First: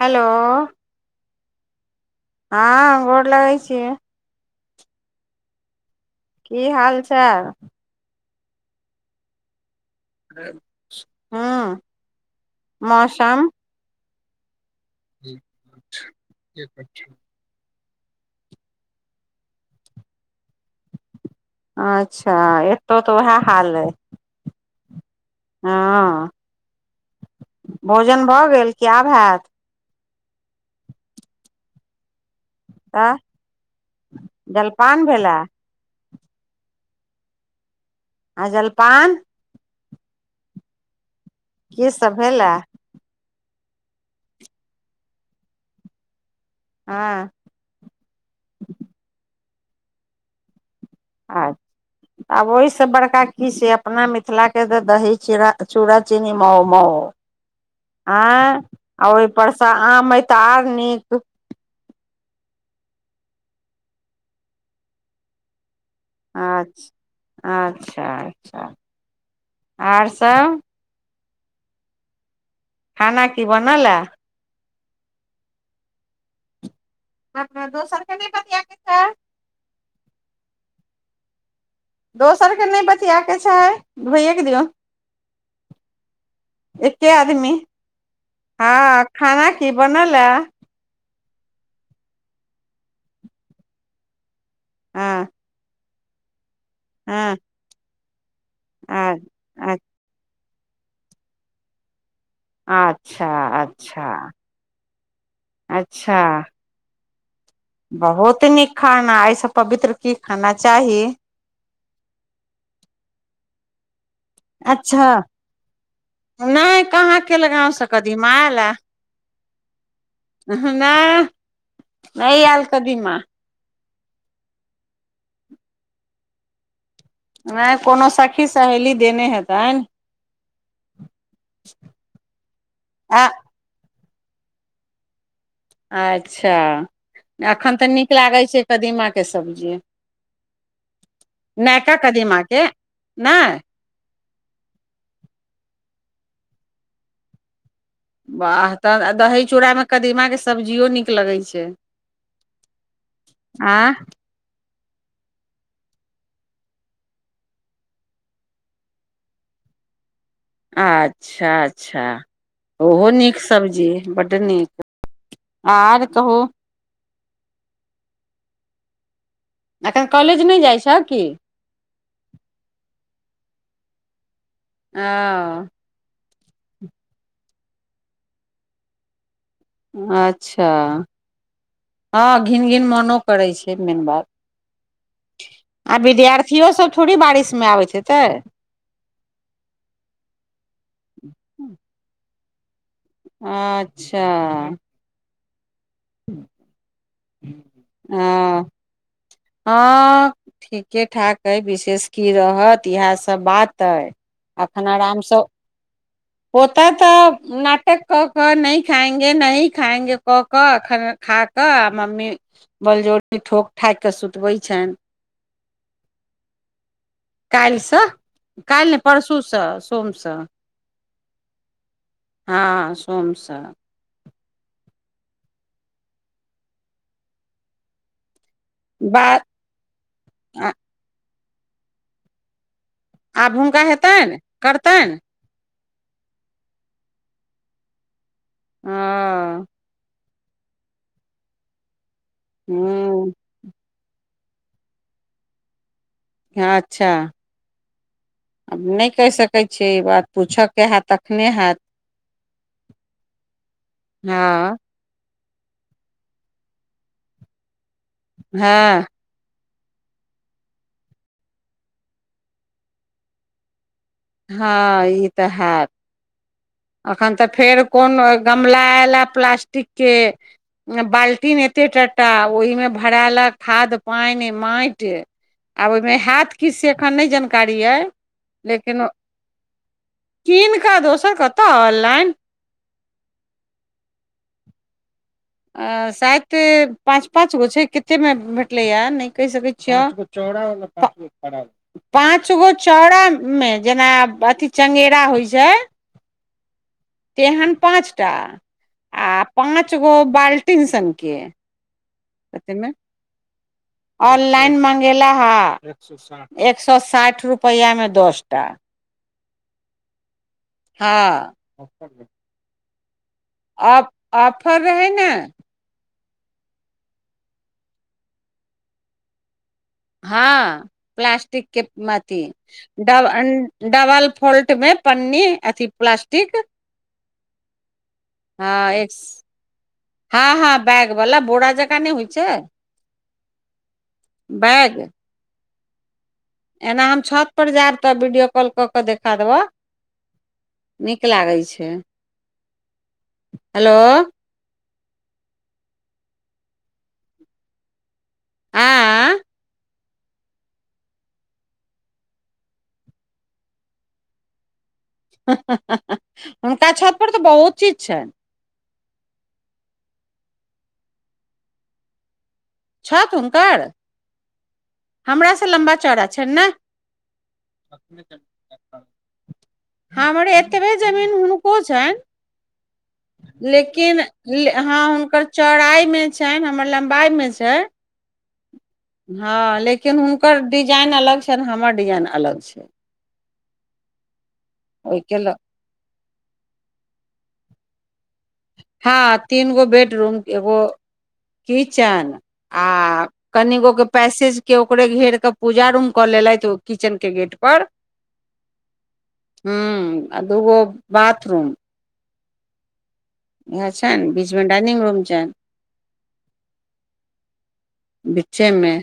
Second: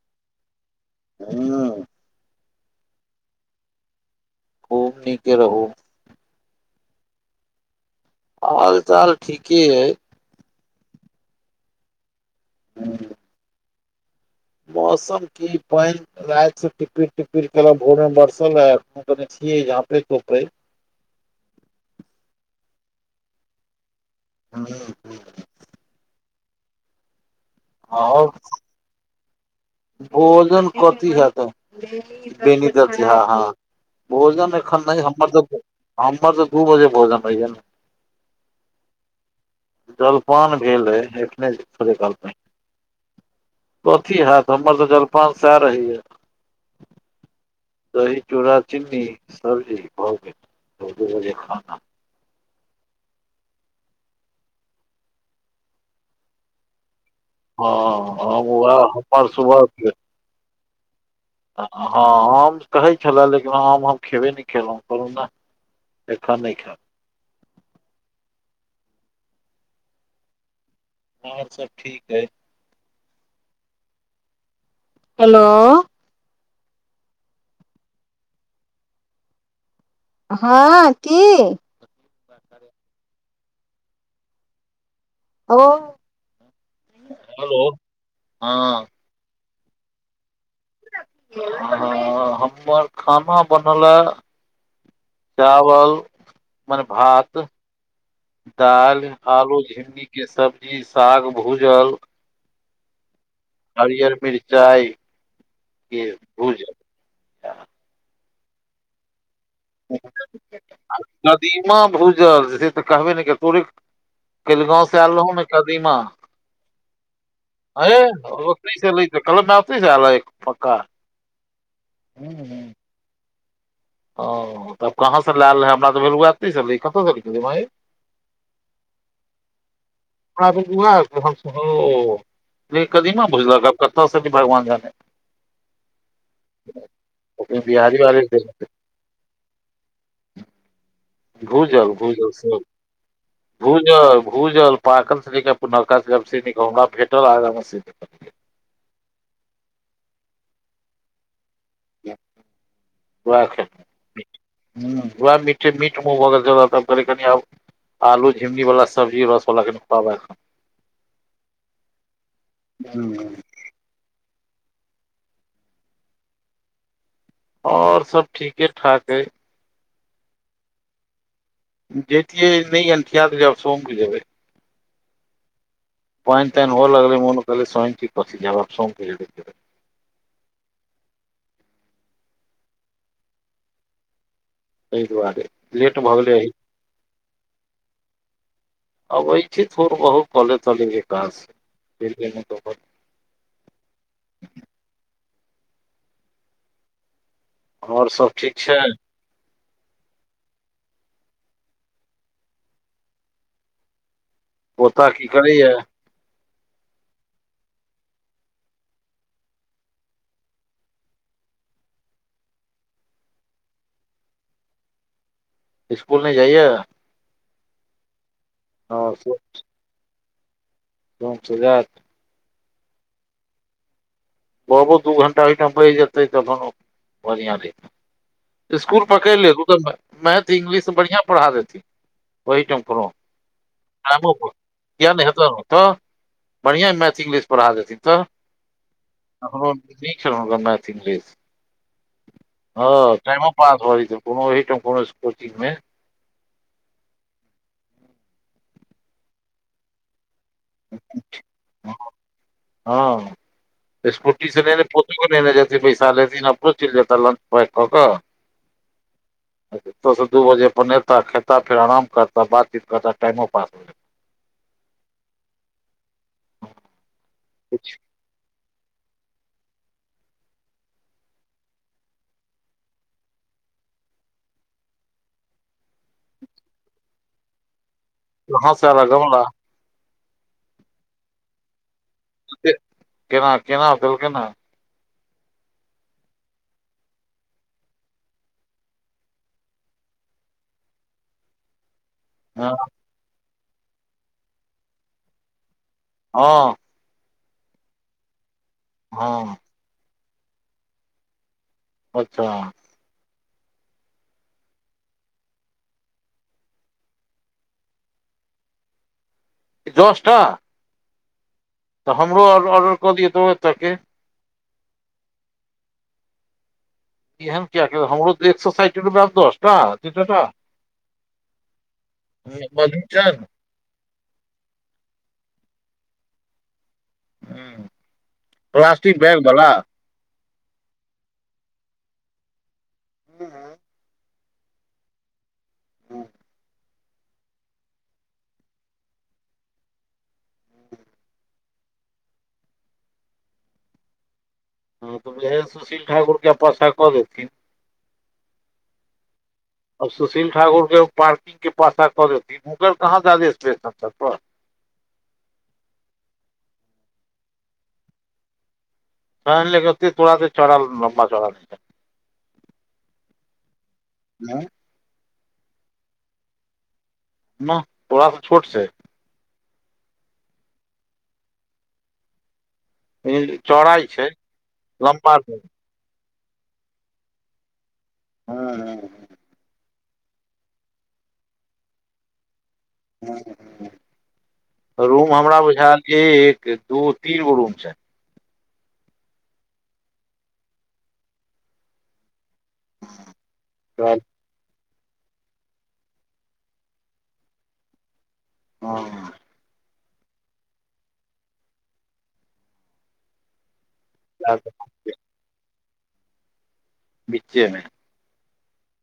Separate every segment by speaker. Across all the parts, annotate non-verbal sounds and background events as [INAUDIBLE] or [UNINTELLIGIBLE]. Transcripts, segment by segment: Speaker 1: Hello
Speaker 2: हं
Speaker 1: हँ गोर लगैत छी
Speaker 2: खूब नीके रहू
Speaker 1: की हाल चाल
Speaker 2: हाल चाल ठीके यय
Speaker 1: हं मौसम
Speaker 2: मौसम ठीक मैं रैत स टिपिर टिपिर [UNINTELLIGIBLE] भोर बर्सल रहा [UNINTELLIGIBLE]
Speaker 1: अच्छा एतौ तऽ उएह हाल हइ
Speaker 2: हँ
Speaker 1: हँ भोजन
Speaker 2: आओर
Speaker 1: भऽ गेल कि आब हैत
Speaker 2: भोजन कथी हेत बेनी दर्ज
Speaker 1: तऽ
Speaker 2: हँ हँ भोजन अखन
Speaker 1: जलपान
Speaker 2: नहि हमर
Speaker 1: भेलए
Speaker 2: सबके हमर तऽ दू बजे भोजन होई या
Speaker 1: आ जलपान
Speaker 2: जलपान भेल आय एखने
Speaker 1: की
Speaker 2: थोड़े काल
Speaker 1: सब
Speaker 2: पहिले
Speaker 1: भेलए
Speaker 2: कथी हैत हमर तऽ जलपान सएह रहीय
Speaker 1: हँ
Speaker 2: दही चूड़ा चिन्नी सब्जी भऽ गेल [UNINTELLIGIBLE] खाना
Speaker 1: आब ओहिसँ बड़का की छै अपना मिथिलाके तऽ दही चू चूड़ा चीनी मउ म
Speaker 2: हँ हम उएह
Speaker 1: आँ
Speaker 2: हमर
Speaker 1: ओहिपरसँ
Speaker 2: सुबहके
Speaker 1: आम हइ तऽ आर नीक।
Speaker 2: हँ, आम कहैत छलए लेकिन आम हम खेबे नहि केलहुँ कहलहुँ ने।
Speaker 1: अच्छा, अच्छा, अच्छा आओर सभ
Speaker 2: आओर सभ ठीक आई।
Speaker 1: खाना की बनल हैं।
Speaker 2: हेलो।
Speaker 1: अपना दोसरके नहि। बतिया के छै
Speaker 2: हँ, कि?
Speaker 1: दोसरके नहि बतआके छै, धोइएके दियौ।
Speaker 2: ओ
Speaker 1: एके आदमी,
Speaker 2: हेलो
Speaker 1: हँ। खाना की बनल या
Speaker 2: ह हमर खाना बनल।
Speaker 1: हँ
Speaker 2: चावल मने
Speaker 1: हँ
Speaker 2: भात। दालि
Speaker 1: आ
Speaker 2: आलू झिगीके सब्जी साग भूजल
Speaker 1: अच्छा, अच्छा,
Speaker 2: हरियर मिरचाई के
Speaker 1: अच्छा।
Speaker 2: भूजल
Speaker 1: बहुत नीक खाना एहिसँ पवित्र की खाना चाही।
Speaker 2: नदीमा भूजल से तऽ कहबे ने कऽ तोरे केललगावसे
Speaker 1: अच्छा
Speaker 2: आल रह हूँ मे कदीमा।
Speaker 1: नहि कहाँ के लगाव से
Speaker 2: अै
Speaker 1: कदीमा आयल ए
Speaker 2: लै छै, कलमे आती एक पक्का हूं
Speaker 1: नै अल
Speaker 2: हूं
Speaker 1: कदीमा।
Speaker 2: ओ तब कहाँसे लायल रहे हमरा तऽ भेलुी कत सी
Speaker 1: नहि कोनो सखी सहेली देने हेतन।
Speaker 2: आ
Speaker 1: आ
Speaker 2: कदीमा भुझलब कतनासँ भी भगवान जाने।
Speaker 1: अच्छा,
Speaker 2: ओकरे
Speaker 1: एखन तऽ
Speaker 2: बिहारी
Speaker 1: नीक
Speaker 2: वाले
Speaker 1: लागैत छै,
Speaker 2: देलकै
Speaker 1: कदीमा के सब्जी,
Speaker 2: भूजल
Speaker 1: नका कदीमाके नहि।
Speaker 2: ज भूजल पाकल सेक पुा हमरा भेटल आग।
Speaker 1: वाह तऽ दही चूड़ामे कदीमाके सब्जियो नीक लगैत छै।
Speaker 2: वहे ख
Speaker 1: आँ
Speaker 2: ह वएह मिट मुगर ज करनीब आलू झिमनी बला सब्जी रसवला कनि खुआबैखन।
Speaker 1: अच्छा, अच्छा, ओहो
Speaker 2: हूं
Speaker 1: नीक। सब्जी बड्ड नीक आर कहू।
Speaker 2: और सभ ठीके ठाक हय।
Speaker 1: अखन कॉलेज नहि जाइ छै कि।
Speaker 2: जैतियै नहि अनठिया तब सोमके जेबै।
Speaker 1: ह।
Speaker 2: प्वइन तान हो लगलैन कहले स्वइनी की जाब सौ।
Speaker 1: अच्छा, हँ घिन घिन मोनो करै छै, मेन बात
Speaker 2: एहिहि दुआरे
Speaker 1: आ
Speaker 2: लेट भऽ गेलै।
Speaker 1: विद्यार्थियो सब थोड़ी बारिशमे आबै छै तऽ।
Speaker 2: अबै छै थोड़ बहुत कले तल विकास
Speaker 1: अच्छा। हा।
Speaker 2: आओर सभ ठीक छै?
Speaker 1: हँ, ठीके ठाक आइ विशेष की रहत इएहसभ बात अइ। एखन
Speaker 2: पोता की
Speaker 1: आरामसँ।
Speaker 2: करैया
Speaker 1: पोतऽ नाटक कऽ कऽ नहि खाएंगे न खाएंगे कऽ कऽ एखन खा क मम्मी बलजौली ठोक ठाकके सुतबे छनि।
Speaker 2: स्कूल नहि जाइया?
Speaker 1: काल्हिसँ काल्हि
Speaker 2: हँ
Speaker 1: नहि परसूसँ सोमसँ।
Speaker 2: पाँच हजार
Speaker 1: हँ सोमसँ
Speaker 2: बाबू दू घंटा ओहिठाम बैस जेतै तखन बढ़िआँ रहतै स्कुल पकड़
Speaker 1: बात
Speaker 2: ले तऽ मैथ इंग्लिश बढ़ियां पढ़ा देेथि ओहि ठम परो
Speaker 1: आब हुनका
Speaker 2: [UNINTELLIGIBLE]
Speaker 1: हेतनि
Speaker 2: किया
Speaker 1: करतनि
Speaker 2: नहि हेतोउ तऽ बढ़िआँ मैथ इंग्लिश पढ़ा देथिन तऽ
Speaker 1: हँ
Speaker 2: अखनो ठीक छै हुनकर मैथ इंग्लिश ह टाइमो पास भ जैतय कोनो एहिठम कोनो कोचिंग मे
Speaker 1: हँ अच्छा आब नहि कहि सकै छियै ई बात पूछयके हैत तखने हैत
Speaker 2: हँ स्कूटी से नहि
Speaker 1: हँ
Speaker 2: ने पच नहि जे पैसा लथि न पो चिल जेतता लंच पैकक कऽ
Speaker 1: हँ
Speaker 2: ओतयसँ दू बजेनेताह खेताह फेर आराम करताह बातचीत करताह टाइमो पास हो जेतह
Speaker 1: हँ ई तऽ हैत अखन तऽ फेर
Speaker 2: जेतै
Speaker 1: कोन गमला एयला प्लास्टिक के बाल्टीन एते टटा ओहिमे भरालक खाद पानि माटि आब ओहिमे हैत कि से एखन नहि जानकारी अइ
Speaker 2: हँस वाला
Speaker 1: लेकिन
Speaker 2: गमला
Speaker 1: कीन कऽ दोसर कतय ऑनलाइन
Speaker 2: केना केना देल केना
Speaker 1: अ शायद पाँच पाँच गो छै कतेमे भेटलैए नहि कहि सकैत छिय हम चौड़ा ओय मे पाँच गो खराब छै पाँच गो चौड़ामे जेना अथि चङ्गेरा होइ छै
Speaker 2: हँ
Speaker 1: तेहन पाँचटा आ
Speaker 2: हँ
Speaker 1: पाँच गो बाल्टीन सनके
Speaker 2: अच्छा
Speaker 1: कतेमे ऑनलाइन मंगेला हा एक सए साठि रुपैआमे दस टा
Speaker 2: दस टा
Speaker 1: हँ
Speaker 2: तऽ हमरो ऑर्डर क दिअ तऽ एतऽ के
Speaker 1: ऑफर रहै ने।
Speaker 2: ईहन क हमरो एक सए साठि रूपयामे दस टा दूटा टा
Speaker 1: हँ प्लास्टिक के अथी
Speaker 2: मधुचन
Speaker 1: डबल फोल्ट मे पन्नी अथी प्लास्टिक
Speaker 2: ह
Speaker 1: हँ एक
Speaker 2: प्लास्टिक बैग बला
Speaker 1: हँ हँ बैग वला बोरा जका नहि होइ छै
Speaker 2: हू ह
Speaker 1: बैग
Speaker 2: हूं
Speaker 1: एना हम छत पर जायब तऽ वीडियो कॉल कऽ के देखा देब नीक लागै छै हेलो।
Speaker 2: हँ तऽ उएह सुशील ठाकुर के पाछा कऽ देथिन
Speaker 1: आँ
Speaker 2: आब सुशील ठाकुर के पार्किंग के पासा कऽ देथिन हुनककर कहाँ जादे स्पेश छै छत पर
Speaker 1: ह ह ह ह हुनका छत पर तऽ बहुत चीज छनि
Speaker 2: हां लेकिन ओते तोरा एतै चौरा लंबा चौरा नए
Speaker 1: छत हुनकर।
Speaker 2: हँ।
Speaker 1: हमरा से लम्बा चौड़ा छन ने।
Speaker 2: न तोड़ा छोट छै
Speaker 1: हमरे एतबे जमीन हुनको छनि
Speaker 2: लेकिन चौड़ाइ
Speaker 1: लेकिन
Speaker 2: छै
Speaker 1: हँ
Speaker 2: लम्बा
Speaker 1: हुनकर
Speaker 2: नहि
Speaker 1: चौराई मे छनि हमर लम्बाई मऽ छै
Speaker 2: हँ हँ।
Speaker 1: हँ, लेकिन हुनकर डिजाइन अलग छनि आ हमर डिजाइन अलग छै
Speaker 2: रूम
Speaker 1: ओहिके ल
Speaker 2: हमरा बुझायल एक दू तीन गो रूम छै
Speaker 1: हँ तीन गो बेडरूम एगो किचन आ कनिगोे पैसेज। ओकरे घेर के पूजा रूम कऽ लेलथि ओ किचेन के गेट पर
Speaker 2: ह।
Speaker 1: हू, आ दुगो बातूम। इएह छनि बीच मे डाइनिंग रूम छनि
Speaker 2: बीचेमे।
Speaker 1: बीचेमे।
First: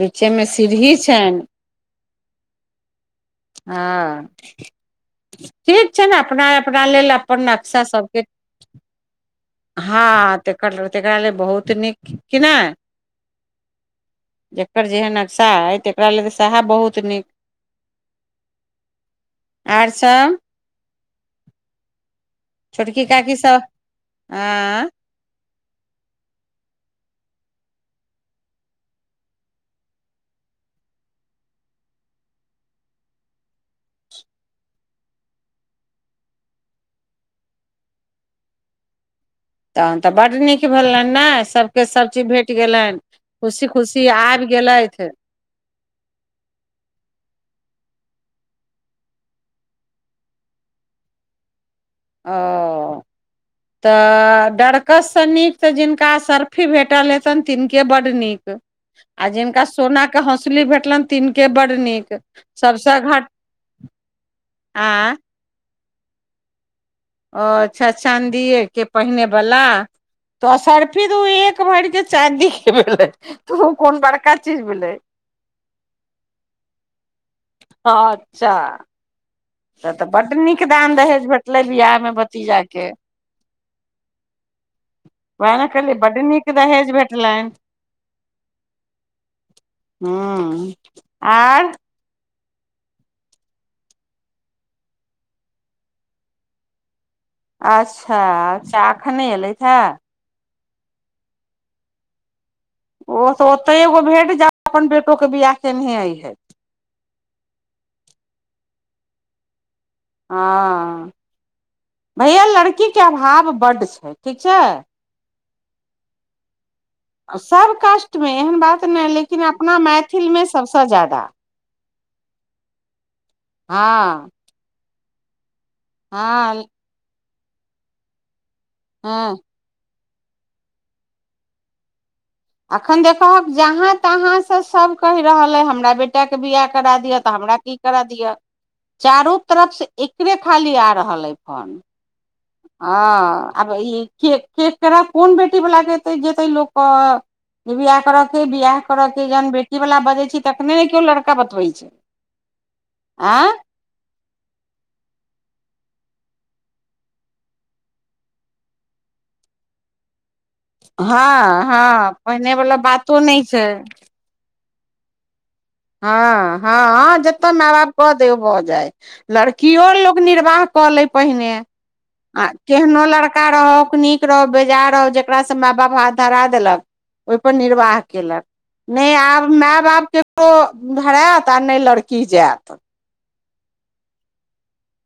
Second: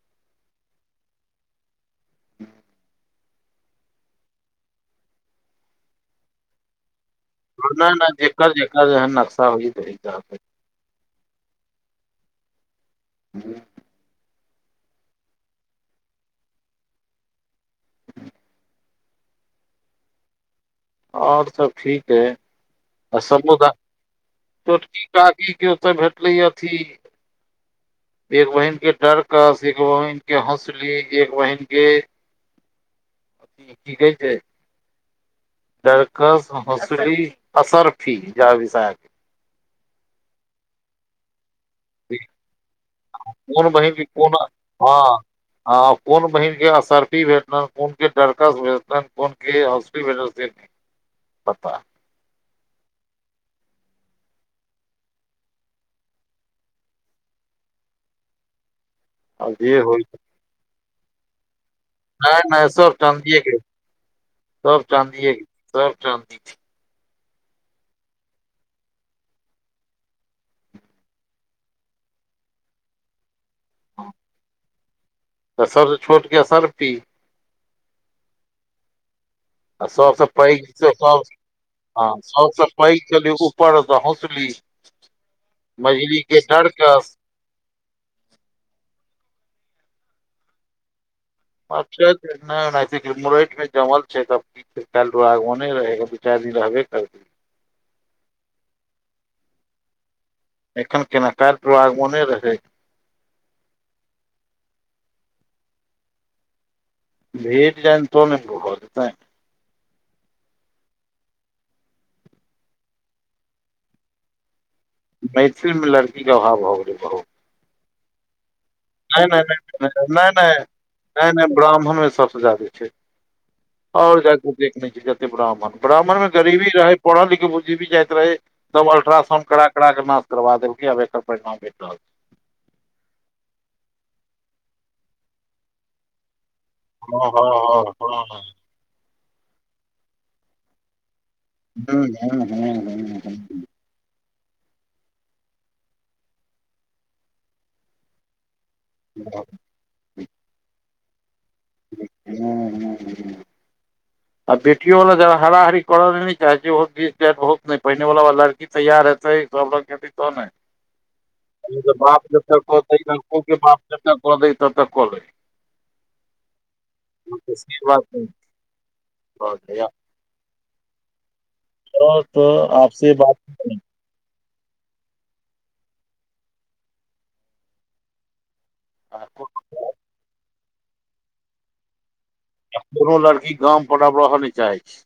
Speaker 1: लीचेमे सीढ़ी छन।
Speaker 2: ह।
Speaker 1: हँ, ठीक छैन, अपना अपना लेल अपन नक्शा
Speaker 2: नहि नहि
Speaker 1: सबके
Speaker 2: जेकर जेकर जेहन नक्शा होइ छै
Speaker 1: हँ त करलहुँ तेकरा लेल बहुत नीक कि नाय
Speaker 2: जी।
Speaker 1: जकर जेहन नक्शा अइ तकरा लेल तऽ सेहा बहुत नीक आओर सभ
Speaker 2: आओर सभ ठीक है
Speaker 1: छोटकी
Speaker 2: अ
Speaker 1: काकी सब
Speaker 2: समुदाय
Speaker 1: आँ
Speaker 2: कागी के ओत भेटलै अथि एक बहिन केँ डरकस एक बहिन केँ हौसली एक बहिन केँ
Speaker 1: [UNINTELLIGIBLE]
Speaker 2: [UNINTELLIGIBLE] छै। दर्कस असरफी जा [UNINTELLIGIBLE]
Speaker 1: तखन तऽ बड्ड नीक भेलन ने सभ। के सभ चीज भेट गेलनि खुशी,
Speaker 2: कोन बहिन के
Speaker 1: खुशी
Speaker 2: कोन
Speaker 1: आबि गेलथ
Speaker 2: हँ हँ, कोन बहिनके असर्फी भेटल कोनके डरकस भेटल कोन केसे। पापा
Speaker 1: ओ तऽ डरकससँ, नीक तऽ जिनका असर्फी भेटल हेथन तिनके बड्ड नीक आ
Speaker 2: आब
Speaker 1: जिनका
Speaker 2: जे होइ
Speaker 1: सोनाके हौसली भेटल तिनके बड नीक।
Speaker 2: नहि, नहि सभ
Speaker 1: सभसँ घट
Speaker 2: चाँदिके सभ
Speaker 1: आ
Speaker 2: चाँदिके सभ चदी।
Speaker 1: ओ अच्छा चाँदिये के पहिनेवला तो सर्फी एक भरके चाँदीक के भेलै तू कोन बड़का चीज भेलै
Speaker 2: तऽ सर छोटके सारफी।
Speaker 1: ह, चार।
Speaker 2: आ
Speaker 1: तऽ
Speaker 2: सभसँ
Speaker 1: बड्ड
Speaker 2: पैघ
Speaker 1: नीक
Speaker 2: सभ
Speaker 1: दान-दहेज भेटलै
Speaker 2: हँ
Speaker 1: विवाहमे
Speaker 2: सभसँ
Speaker 1: भतीजाके।
Speaker 2: पैघ छली ऊपरसँ हौसली
Speaker 1: वए न कहलिए बड
Speaker 2: मझली के
Speaker 1: नीक दहेज भेट
Speaker 2: डरकस
Speaker 1: लनि हँ, आ।
Speaker 2: [UNINTELLIGIBLE] काल दूरागमने रह दू चारि दिन रहबै काल
Speaker 1: अच्छा अच्छा एखने एयलैथ हँ
Speaker 2: एखन केना काल दुरागमने रहै।
Speaker 1: ओ तऽ ओतेहि एगो भेट जा अपन बेटोके बिआह केह अइ हइ
Speaker 2: भे डिजाइन तो नेत [UNINTELLIGIBLE]
Speaker 1: हँ, भैया लड़कीके अभाव बड्ड छै, ठीक छै।
Speaker 2: मैथिल मे लड़की क अभाव भ गेलै बहुत
Speaker 1: सभ कास्टमे एहन बात नहि लेकिन अपना मैथिलमे सभसँ ज्यादा।
Speaker 2: ब्राह्मणमे सभसँ जादे छै, ओर
Speaker 1: हँ
Speaker 2: जाक देखने छै। ब्राह्मण ब्राह्मणमे
Speaker 1: हँ
Speaker 2: गरीबी रहै पढ़ल लिखे बुझी भी जाइत रहै। सब
Speaker 1: हँ
Speaker 2: अल्ट्रासाउंड कड़ा कड़ा के नास करवा देलके आब एकर परिणाम भेट रहल छै
Speaker 1: अखन देखबक जहाँ तहाँसे सभ कहि रहल अइ हमरा बेटी। बेटाके बिआह करा दिअ
Speaker 2: छै
Speaker 1: तऽ हमरा की करा दिअ चारु तरफ एकरे खाली आबि रहल अछि।
Speaker 2: ह, ह।
Speaker 1: हँ अब ई केक केकरा के कोन बेटी वालला के एतै जेते लोकके बिआह करय के बिआह थोडा के जहन बेटी वला बजै छै, तखने ने केओ लड़का बतबै छै,
Speaker 2: हँ हँ
Speaker 1: आय
Speaker 2: आ बेटियो वाला हरारी करऽ ल चाहे छैत पहिने। तैयार रहतै सभ रग खेती कोन है
Speaker 1: हँ हँ
Speaker 2: बाप जब
Speaker 1: पहिने वाला
Speaker 2: तक
Speaker 1: बातो नहि
Speaker 2: दै,
Speaker 1: छै
Speaker 2: बाप जब तक क दै, तब तक क दै
Speaker 1: हँ हँ हँ जतऽ माई
Speaker 2: से
Speaker 1: बाप
Speaker 2: बात
Speaker 1: कऽ
Speaker 2: नहि
Speaker 1: दे ओ भऽ जाय
Speaker 2: भऽ जाय
Speaker 1: लड़कियो लोक निर्वाह कऽ ले पहिने।
Speaker 2: आओर
Speaker 1: आ
Speaker 2: तऽ आब
Speaker 1: केहनो
Speaker 2: से बात
Speaker 1: लड़का
Speaker 2: नहि।
Speaker 1: रहौक नीक। रह बेजा रह जेकासँ माय बाप हाथ धरा देलक ओहिपर निर्वाह केलक। नहि, आब माय-बापक धराइत ककरो पर नहि रहैत आ नहि लड़की जाएत।
Speaker 2: कोनो लड़की गाम पर आब रहय नहि चाहैत छै।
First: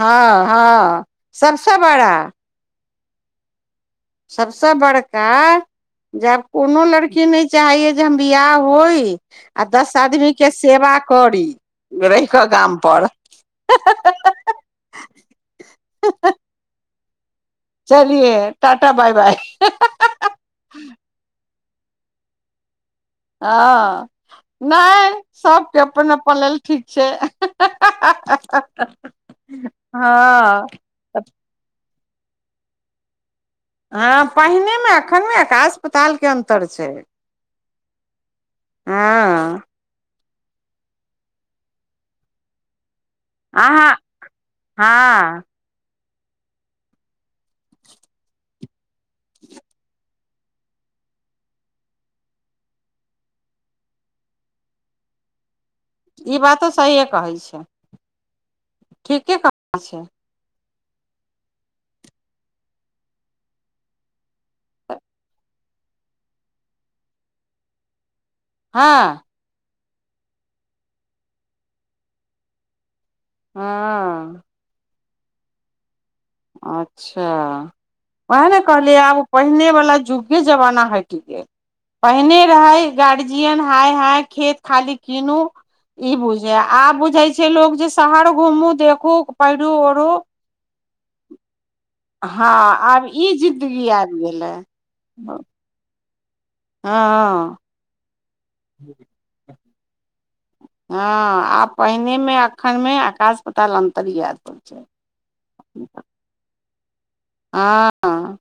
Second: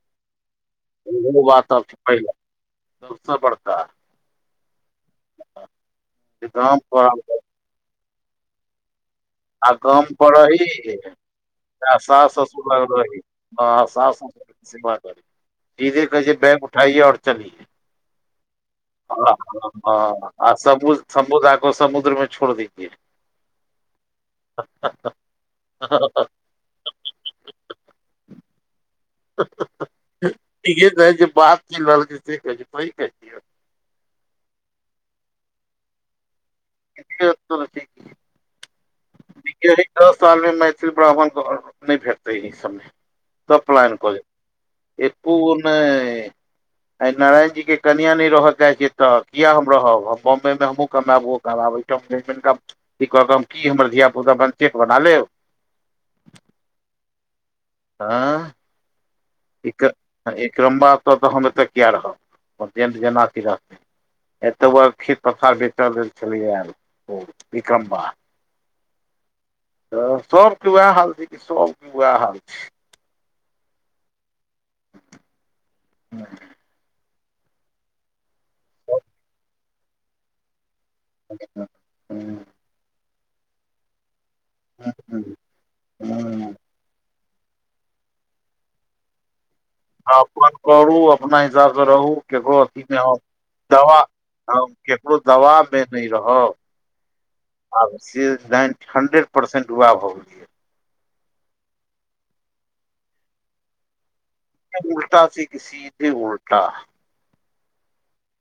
Speaker 1: हँ, हँ सभसँ बड़ा।
Speaker 2: सबसे बड़का
Speaker 1: सभसँ बड़का जब
Speaker 2: जे गाम
Speaker 1: कोनो
Speaker 2: पर
Speaker 1: लड़की
Speaker 2: आ
Speaker 1: नहि छै। चाही जे हम बिवाह होइ आ दस
Speaker 2: गाम
Speaker 1: आदमी
Speaker 2: पर
Speaker 1: के
Speaker 2: रही
Speaker 1: सेवा करी
Speaker 2: आ
Speaker 1: रहि
Speaker 2: सास
Speaker 1: कऽ
Speaker 2: ससुर
Speaker 1: गाम
Speaker 2: लग
Speaker 1: पर
Speaker 2: रहि हँ आ सास ससुर कऽ सेबा करी सीधे कहे छै बैग उठाइए और चलियए
Speaker 1: चलिए टाटा बाय बाय
Speaker 2: आ सभ समुद्रकेँ समुद्रमे छोड़ि दिजिए।
Speaker 1: हँ, नै। सभके अपन अपन लेल ठीक छै। हँ
Speaker 2: इहे त जे बात चल रहलै से कहै छियो कहिय
Speaker 1: हँ पहिनेमे एखन में आकाश पतालके अन्तर छै आं
Speaker 2: यही दस साल मे मैथिल ब्राह्मण के घर नय भेटतेै इ सब मे सब पलैन
Speaker 1: अहाँ
Speaker 2: क देत
Speaker 1: हँ
Speaker 2: एकोगो नय आ नारायण जी के कनिया न रह चाहे त किया हम रहब हम बम्बे मे हमूँ कमाबो ओहो कमाबेत गप दैत हम हमर धिया पुता बपजेठ बना लेब
Speaker 1: ई बातो सहिए कहै छै
Speaker 2: आँ
Speaker 1: ठीके कह
Speaker 2: इरम्बा ए तऽ हम एतऽ किए रहब परजेट जेना र [UNINTELLIGIBLE] एत बा खेत पथार बेचल लेल छलैया ओ विकम्बा
Speaker 1: हँ
Speaker 2: त सबके उएह हाल छै कि सबके उएह हाल छै
Speaker 1: हँ
Speaker 2: ह
Speaker 1: अच्छा उएह ने कहलियै आब पहिनेवला जुगे जमाना हइट गेल
Speaker 2: अन्यथा
Speaker 1: पहिने रहे गार्जियन हाय हाय खेत खाली
Speaker 2: हूँ
Speaker 1: कीन ई
Speaker 2: हूँ हूँ
Speaker 1: बुझे आ बुझइ छैसे लोग जे शहर घुमु देखु पहिरु ओढु
Speaker 2: करू अपना हिसाब रहू
Speaker 1: हँ
Speaker 2: ककरो अथीमे
Speaker 1: आब ई जिंदगी
Speaker 2: दवा
Speaker 1: आबि गेलै
Speaker 2: ककरो दवा मे नय रहब
Speaker 1: हँ
Speaker 2: आब सेज बैंक हंड्रेड परसेंट उाहे भ गेलयै
Speaker 1: हँ आब पहिनेमे एखनमे आकाश पताल अन्तर यत
Speaker 2: उल्टा सीक सिधे उल्टा
Speaker 1: आँ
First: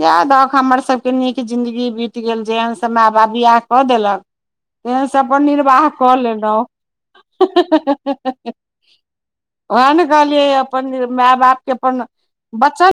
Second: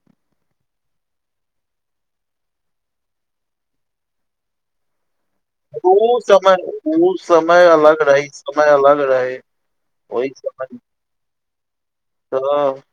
Speaker 1: इएह दहक हमर सभके नीक जिन्दगी बीत गेल जेहन सभ माय बाप बिआह क देलक [INAUDIBLE] तेहन सभ अपन निर्वाह क
Speaker 2: ओ
Speaker 1: लेलहुँ
Speaker 2: समय ओ समय अलग रहै ई समय अलग रहै
Speaker 1: वएह ने
Speaker 2: ओहि
Speaker 1: कहलियै
Speaker 2: समय
Speaker 1: अपन माय बाप के अपन
Speaker 2: तऽ
Speaker 1: बच्चा